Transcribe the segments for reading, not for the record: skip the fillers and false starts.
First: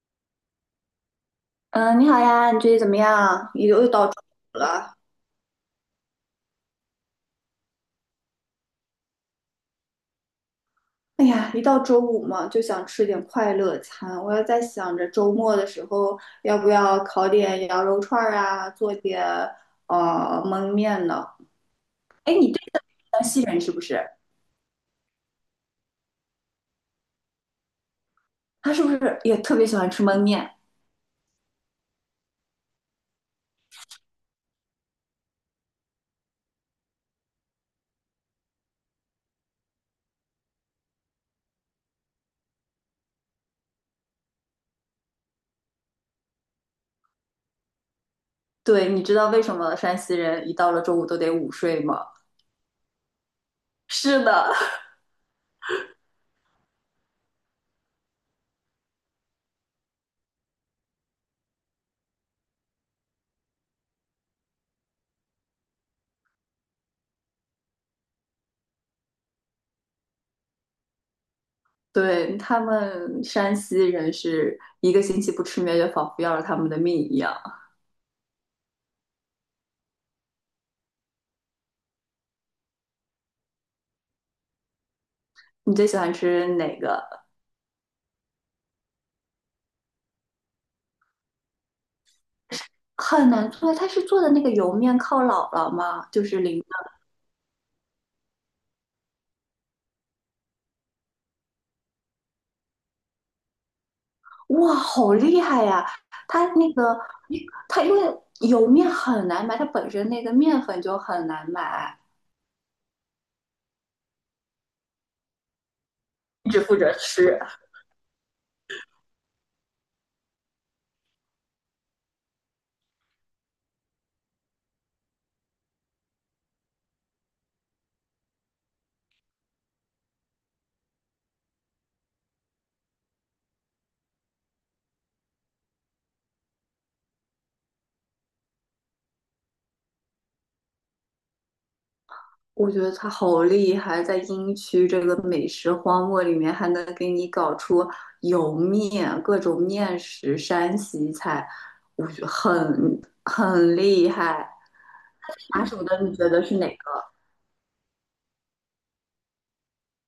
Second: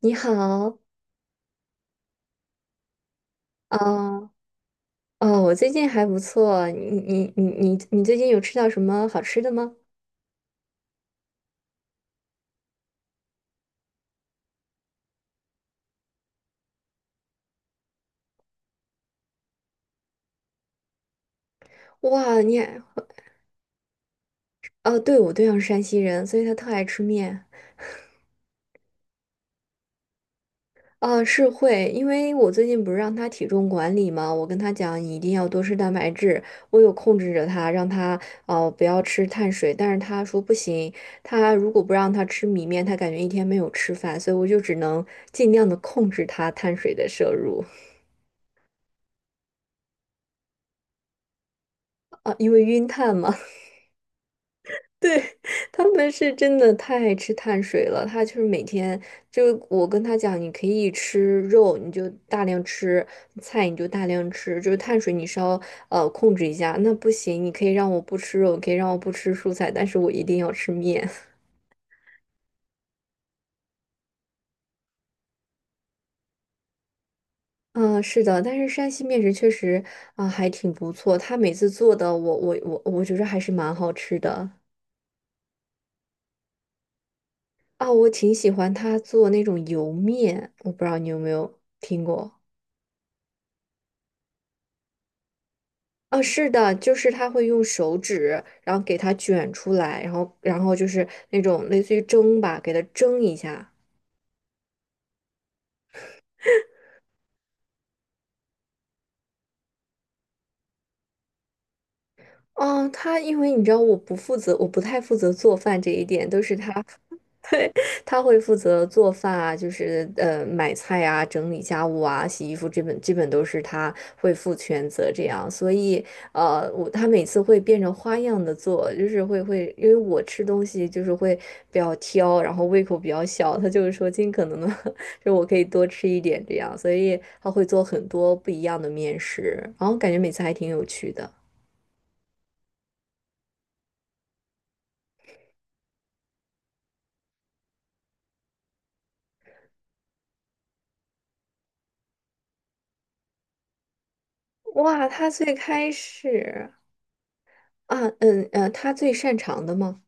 你好。嗯，你好呀，你最近怎么样？又到周啊。五了。哦，我最近还不错。你最近有吃到什么好吃的吗？哎呀，一到周五嘛，就想吃点快乐餐。我要在想着周末的时候，要不要烤点羊肉串儿啊，做点焖面呢？哎，哇，你你对也。山西人是不是？哦，对，我对象是山西人，所以他特爱吃面。他是不是也特别喜欢吃焖面？啊，是会，因为我最近不是让他体重管理吗？我跟他讲你一定要多吃蛋白质，我有控制着他，让他哦不要吃碳水，但是他说不行，他如果不让他吃米面，他感觉一天没有吃饭，所以我就只能尽量的控制他碳水的摄入。对，你知道为什么山西人一到了周五都得午睡吗？啊，因为晕碳嘛。是的。对。他们是真的太爱吃碳水了，他就是每天就我跟他讲，你可以吃肉，你就大量吃菜，你就大量吃，就是碳水你稍控制一下。那不行，你可以让我不吃肉，可以让我不吃蔬菜，但是我一定要吃面。对，他们山西人是一个星期不吃面，就仿佛要了他们的命一样。嗯，是的，但是山西面食确实啊，还挺不错。他每次做的我觉得还是蛮好吃的。你最喜欢吃哪个？啊，我挺喜欢他做那种油面，我不知道你有没有听过。很难做的，他是做的那个油面靠姥姥吗？啊，就是是淋的。的，就是他会用手指，然后给它卷出来，然后，然后就是那种类似于蒸吧，给它蒸一下。哇，好厉害呀！他那个，他因为油面很难买，他本身那个面粉就很难买。哦，他因为你知道我不负责，我不太负责做饭这一点，都是只他。负责吃。对，他会负责做饭啊，就是买菜啊、整理家务啊、洗衣服，基本都是他会负全责这样。所以我他每次会变着花样的做，就是会，因为我吃东西就是会比较挑，然后胃口比较小，他就是说尽可能的，就我可以多吃一点这样，所以他会做很多不一样的面食，然后感觉每次还挺有趣的。我觉得他好厉害，在英区这个美食荒漠里面，还能给你搞出油面、各种面食、山西菜，我觉得很厉害。哇，他最拿手开的你觉得是哪始。个？啊，他最擅长的吗？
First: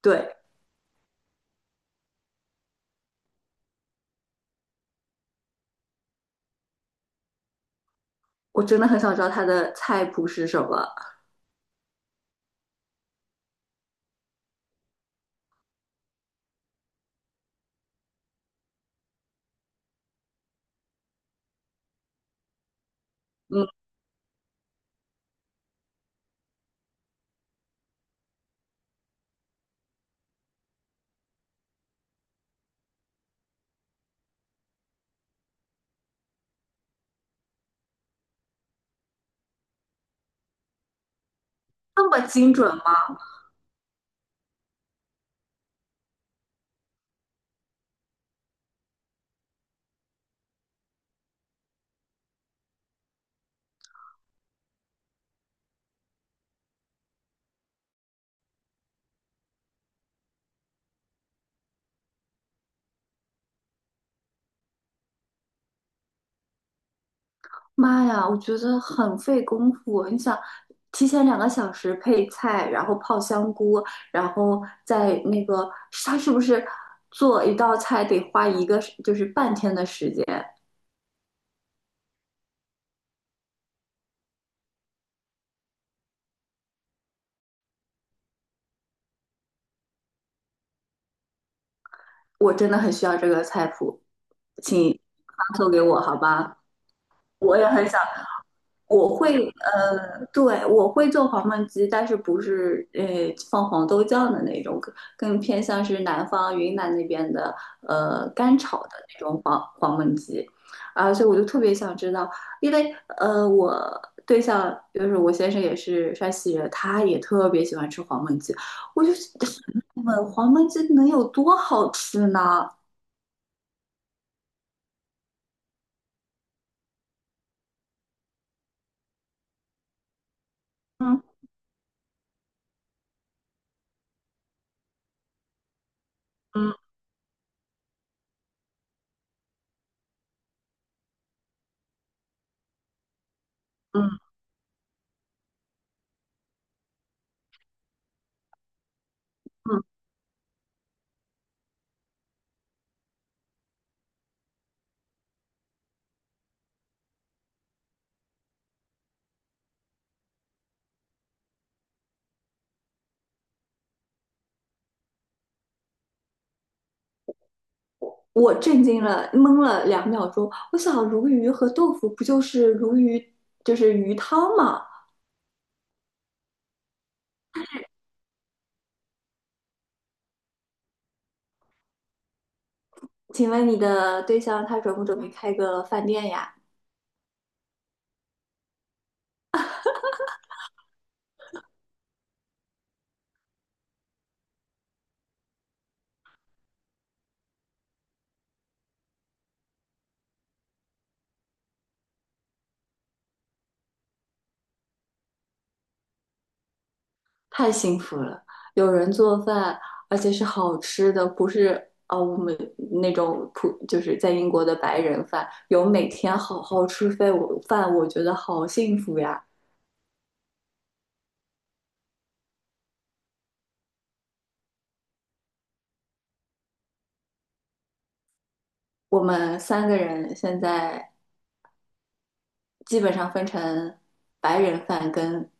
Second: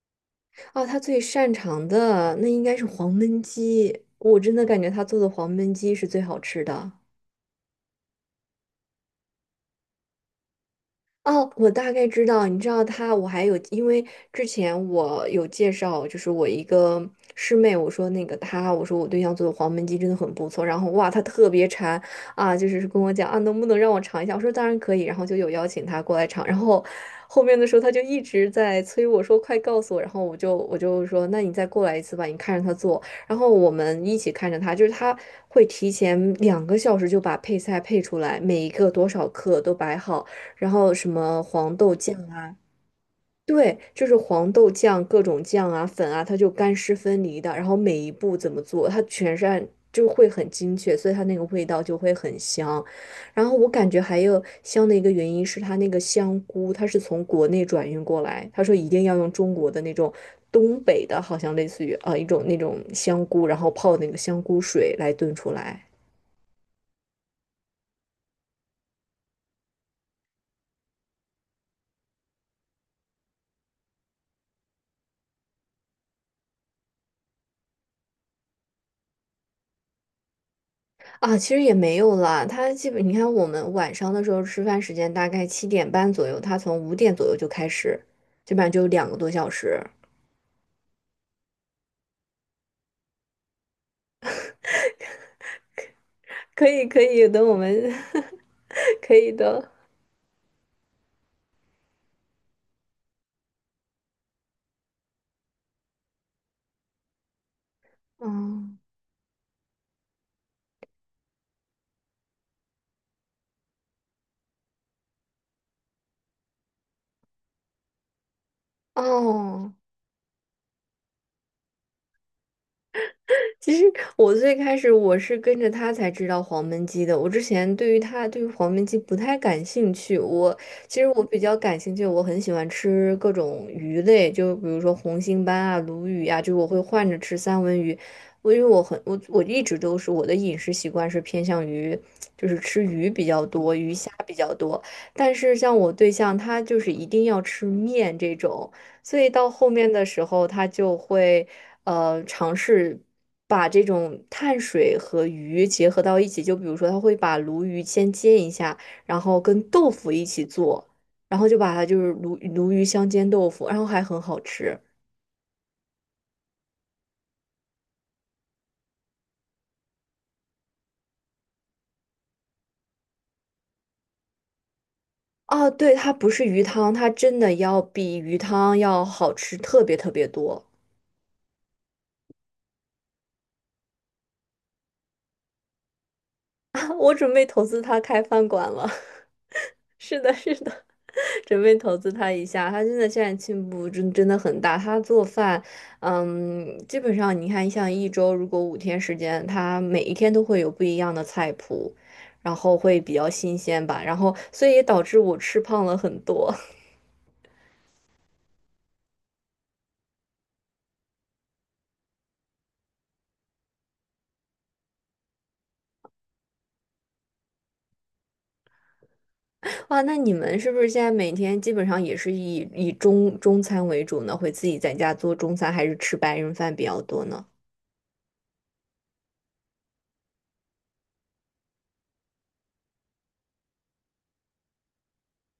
对，啊，他最擅长的那应该是黄焖鸡，我真的感觉他做的黄焖鸡是最好吃的。我真的很想知道他的菜谱是什么。哦，我大概知道，你知道他，我还有，因为之前我有介绍，就是我一个师妹，我说那个她，我说我对象做的黄焖鸡真的很不错，然后哇，她特别馋。啊，就是跟我讲啊，能不嗯，能让我尝一下？我说当然可以，然后就有邀请她过来尝，然后后面的时候她就一直在催我说快告诉我，然后我就说那你再过来一次吧，你看着她做，然后我们一起看着他，就是他会提前2个小时就把配菜配出来，每一个多少克都摆好。然后什么黄豆那酱么啊。精准吗？对，就是黄豆酱、各种酱啊、粉啊，它就干湿分离的。然后每一步怎么做，它全是按，就会很精确，所以它那个味道就会很香。然后我感觉还有香的一个原因是它那个香菇，它是从国内转运过来，他说一定要用中国的那种东北的，好像类似于一种那种香菇，然后泡那个香菇水来炖出来。妈呀，我觉得很费功夫。你想，提前2个小时配菜，然后泡香菇，然后再那个，他是不是做一道菜得花一个就是半天的时间？啊，其实也没有啦。他基本，你看我们晚上的时候吃饭时间大概7点半左右，他从5点左右就开始，基本上就有2个多小时。我真的很需要这个菜谱，请发送给我好吧？可以，可以，等我我也们。 很想。我可以会的。对，我会做黄焖鸡，但是不是放黄豆酱的那种，更偏向是南方云南那边的干嗯。炒的那种黄焖鸡。啊，所以我就特别想知道，因为我对象就是我先生也是山西人，他也特别喜欢吃黄焖鸡，我就哦，问黄焖鸡能有多好吃呢？其实我最开始我是跟着他才知道黄焖鸡的。我之前对于他对于黄焖鸡不太感兴趣。其实我比嗯较感兴趣，我很喜欢吃各种鱼类，就比如说红星斑啊、鲈鱼啊，就我会嗯换着吃三文鱼。我因为我很我我一直都是我的饮食习惯是偏向于就是吃鱼比较多，鱼虾嗯比较多。但是像我对象他就是一定要吃面这种。所以到后面嗯的时候，他就会。尝试把这种碳水和鱼结合到一起。就比如说，他会把鲈鱼先煎一下，然后跟豆腐一起做，然后就把它就是鲈鱼香煎豆腐，然后还很好吃。我震惊了，懵了2秒钟。我想，鲈鱼和豆腐不就是鲈鱼，就是鱼汤吗？啊，对，它不是鱼汤，它真的要比鱼汤要好吃特别特别多。请问你的对象他准不准备开个饭店呀？我准备投资他开饭馆了。是的，是的，准备投资他一下。他真的现在进步真的很大。他做饭，嗯，基本上你看，像一周如果5天时间，他每一天都会有不一样的菜谱，然后会比较新鲜吧。然后，所以也导致我吃胖了很多。太幸福了，有人做饭，而且是好吃的，不是啊，我们那种就是在英国的白人饭，有每天好好吃饭，我觉得好幸福呀。哇，那你们是不是现在每天基本上也是以中餐为主呢？会自己在家做中餐，还是吃白人饭比较多呢？我们三个人现在基本上分成白人饭跟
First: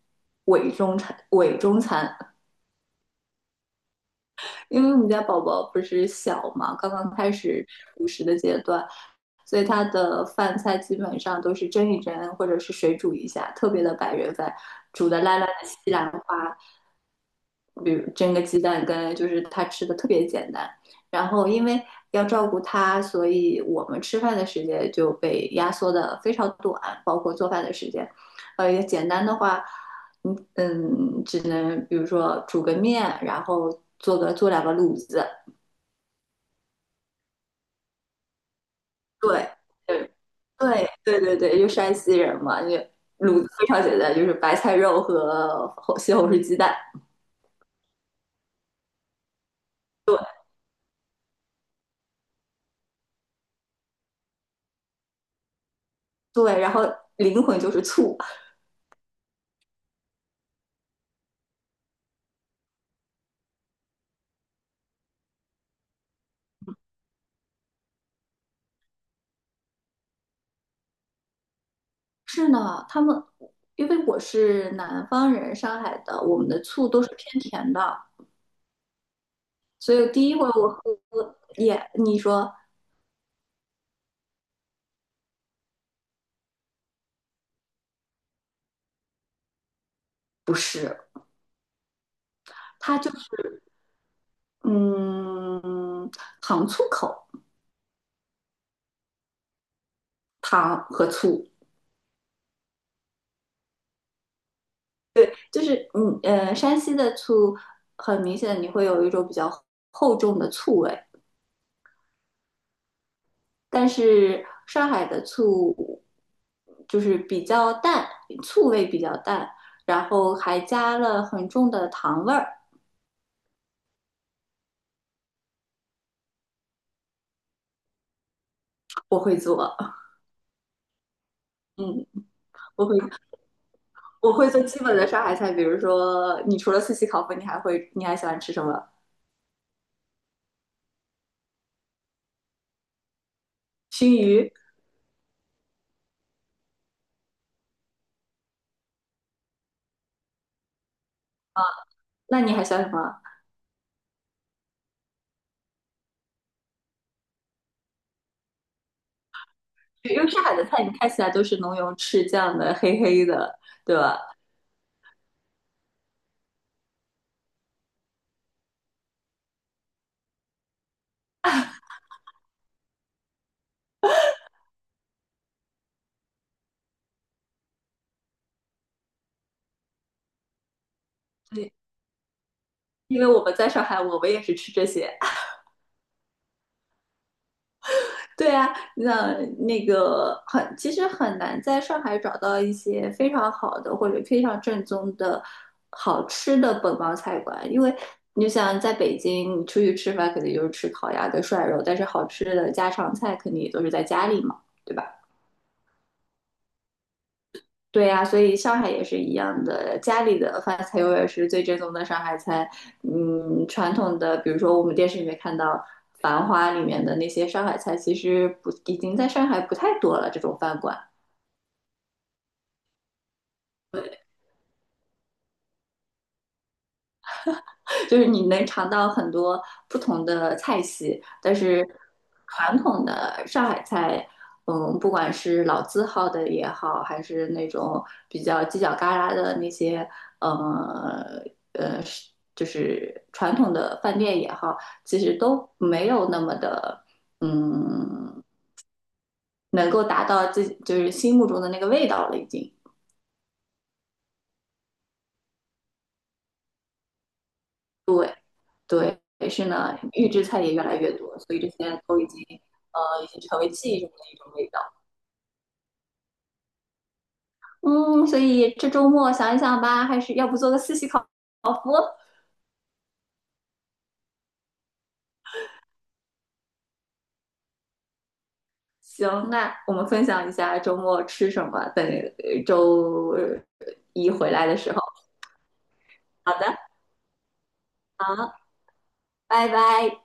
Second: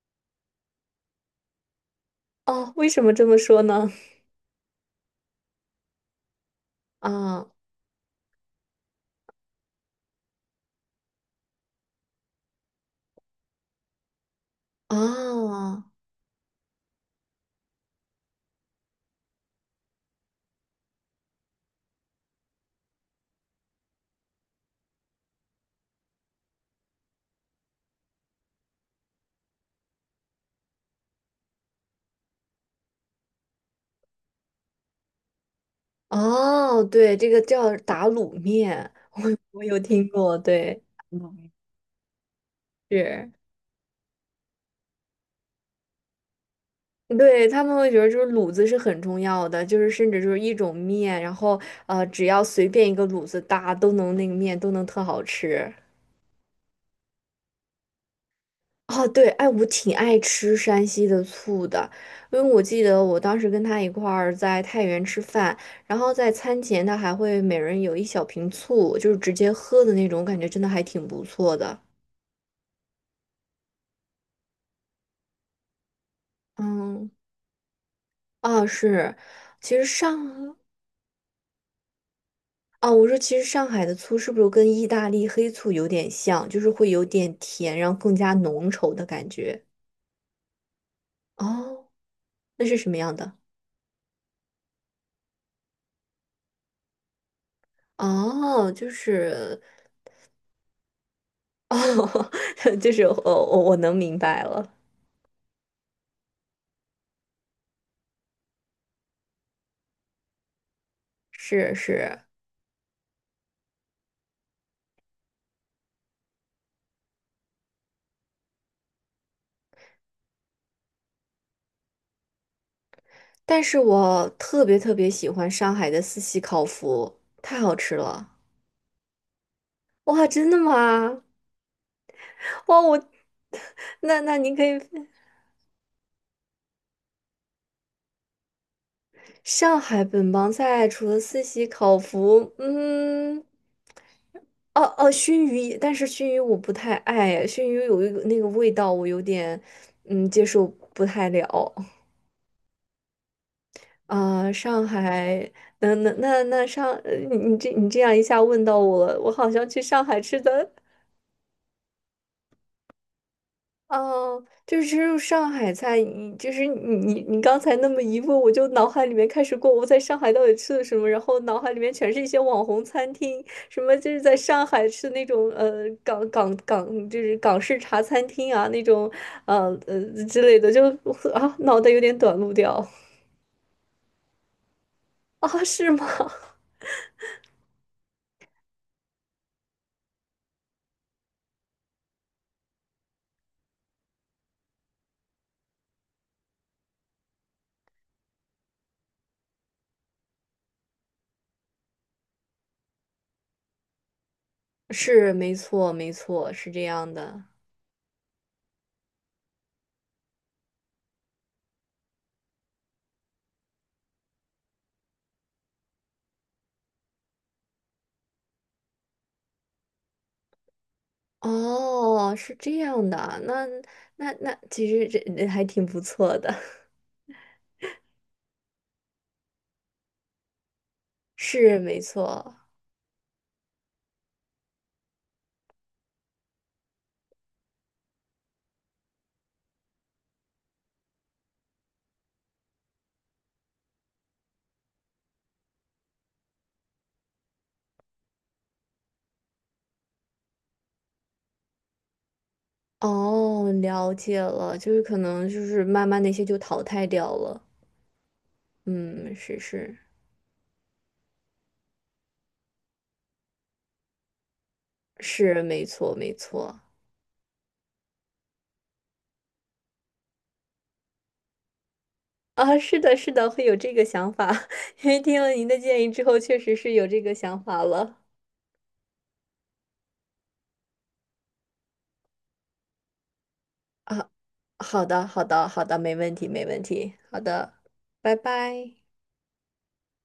伪中餐。哦，为什么这么说呢？因为我们家宝宝不是小嘛，刚刚开啊始辅食的阶段，所以他的饭菜基本上都是蒸一蒸，或者是水煮一下，特别的白人饭，啊。煮的烂烂的哦西兰花，比如蒸个鸡蛋羹，就是他吃的特别简单。然后因为要照顾他，所以我们吃饭的时间就被压缩的非常短，包括做饭的时间。简单的话，只能比如说煮个面，然后做两个卤子。哦，对，这个叫打卤面，对，我有听对，过，对。对，对对嗯，对，就山西人嘛，就是，卤子非常简单，就是白菜肉和红西红柿鸡蛋。对，他们会觉得就是卤子是很重要的，就是甚对至就是一种面，然后只要随便一个卤子搭，都能那个面都能特好吃。对，然后灵魂就是醋。哦，对，哎，我挺爱吃山西的醋的，因为我记得我当时跟他一块儿在太原吃饭，然后在餐前他还会每人有一小瓶醋，就是直接喝的那种，感觉真的还挺不错的。是呢，他们因为我是南方人，上海的，我们的醋都是嗯。偏甜的，啊，是，其实所以第一回上。我喝也，你说啊，我说其实上海的醋是不是跟意大利黑醋有点像，就是会有点甜，然后更加浓稠的感觉。不是，哦，那是什么它就样的？是嗯糖醋口。哦，就是。糖和醋，哦。就是我能明白了。就是山西的醋很明显你会有一种比较厚重的醋味，是，是，但是上海的醋就是比较淡，醋味比较淡，然后还加了很重的糖味儿。但是我特别特别喜欢上海的四喜烤麸，太好吃了。我会做。哇，真的吗？嗯，哇，我会我。 那那您做可以。基本的上海菜，比如说你除了四喜烤鲱，你还喜欢吃什么？上海本帮菜除了四喜、烤麸，嗯。熏鱼？哦哦，熏鱼。也但是熏鱼我不太爱，熏鱼有一个那个味道，我有点接受不太了。那你还喜欢什么？啊、上海，那那那那上，呃你你这你这样一下问到我了，我好像去上因海为吃上海的的。菜你看起来都是浓油赤酱的，黑黑的。哦，就是吃入上海菜，你就是你刚才那么一问，我就脑海里面开始过我在上海到底吃了什么，然后脑海里面全是一些网红餐厅，什么就是在上海吃那种港港港就是港式茶餐厅啊那种呃呃之类的，就 啊对，脑袋有点短路掉。 因为我们在上海，我们也是吃这些。啊，是吗？对啊，那个很，其实很难在上海找到一些非常好的或者非常正宗的好吃的本帮菜馆，因为你想在北京，你出去吃饭肯定就是吃烤鸭跟涮肉，但是好吃的家常菜肯定也都是在家里嘛，对吧？是，没错，没错，是这样的。对呀，所以上海也是一样的，家里的饭菜永远是最正宗的上海菜。嗯，传统的，比如说我们电视里面看到《繁花》里面的那些上海菜，其实不，已经在上海不太多了，这种饭馆。哦，是这样的啊，那其实这还挺不错的。就是你能尝到很多不同的菜系，但是是没错。传统的上海菜，嗯，不管是老字号的也好，还是那种比较犄角旮旯的那些，呃呃，是就是传统的饭店也好，其实都没有那么的，嗯，能够达到自己就是心目中的那个味道了，已经。哦，了解了，就是可能就是慢慢那些就淘汰掉了。对，嗯，但是是是呢，预制菜也越来越多，所以这些都已经，已经成为记忆中的一种味道。是，没错没错。嗯，所以这周末想一想吧，还是要不做个四喜烤麸？啊，是的，是的，会有这个想法，因为听了您的建议之后，确实是有这个想法了。行，那我们分享一下周末吃什么，等周啊，一回来的时候。好的，好的，好的，没问题，好没的，问题。好的，拜拜。拜拜。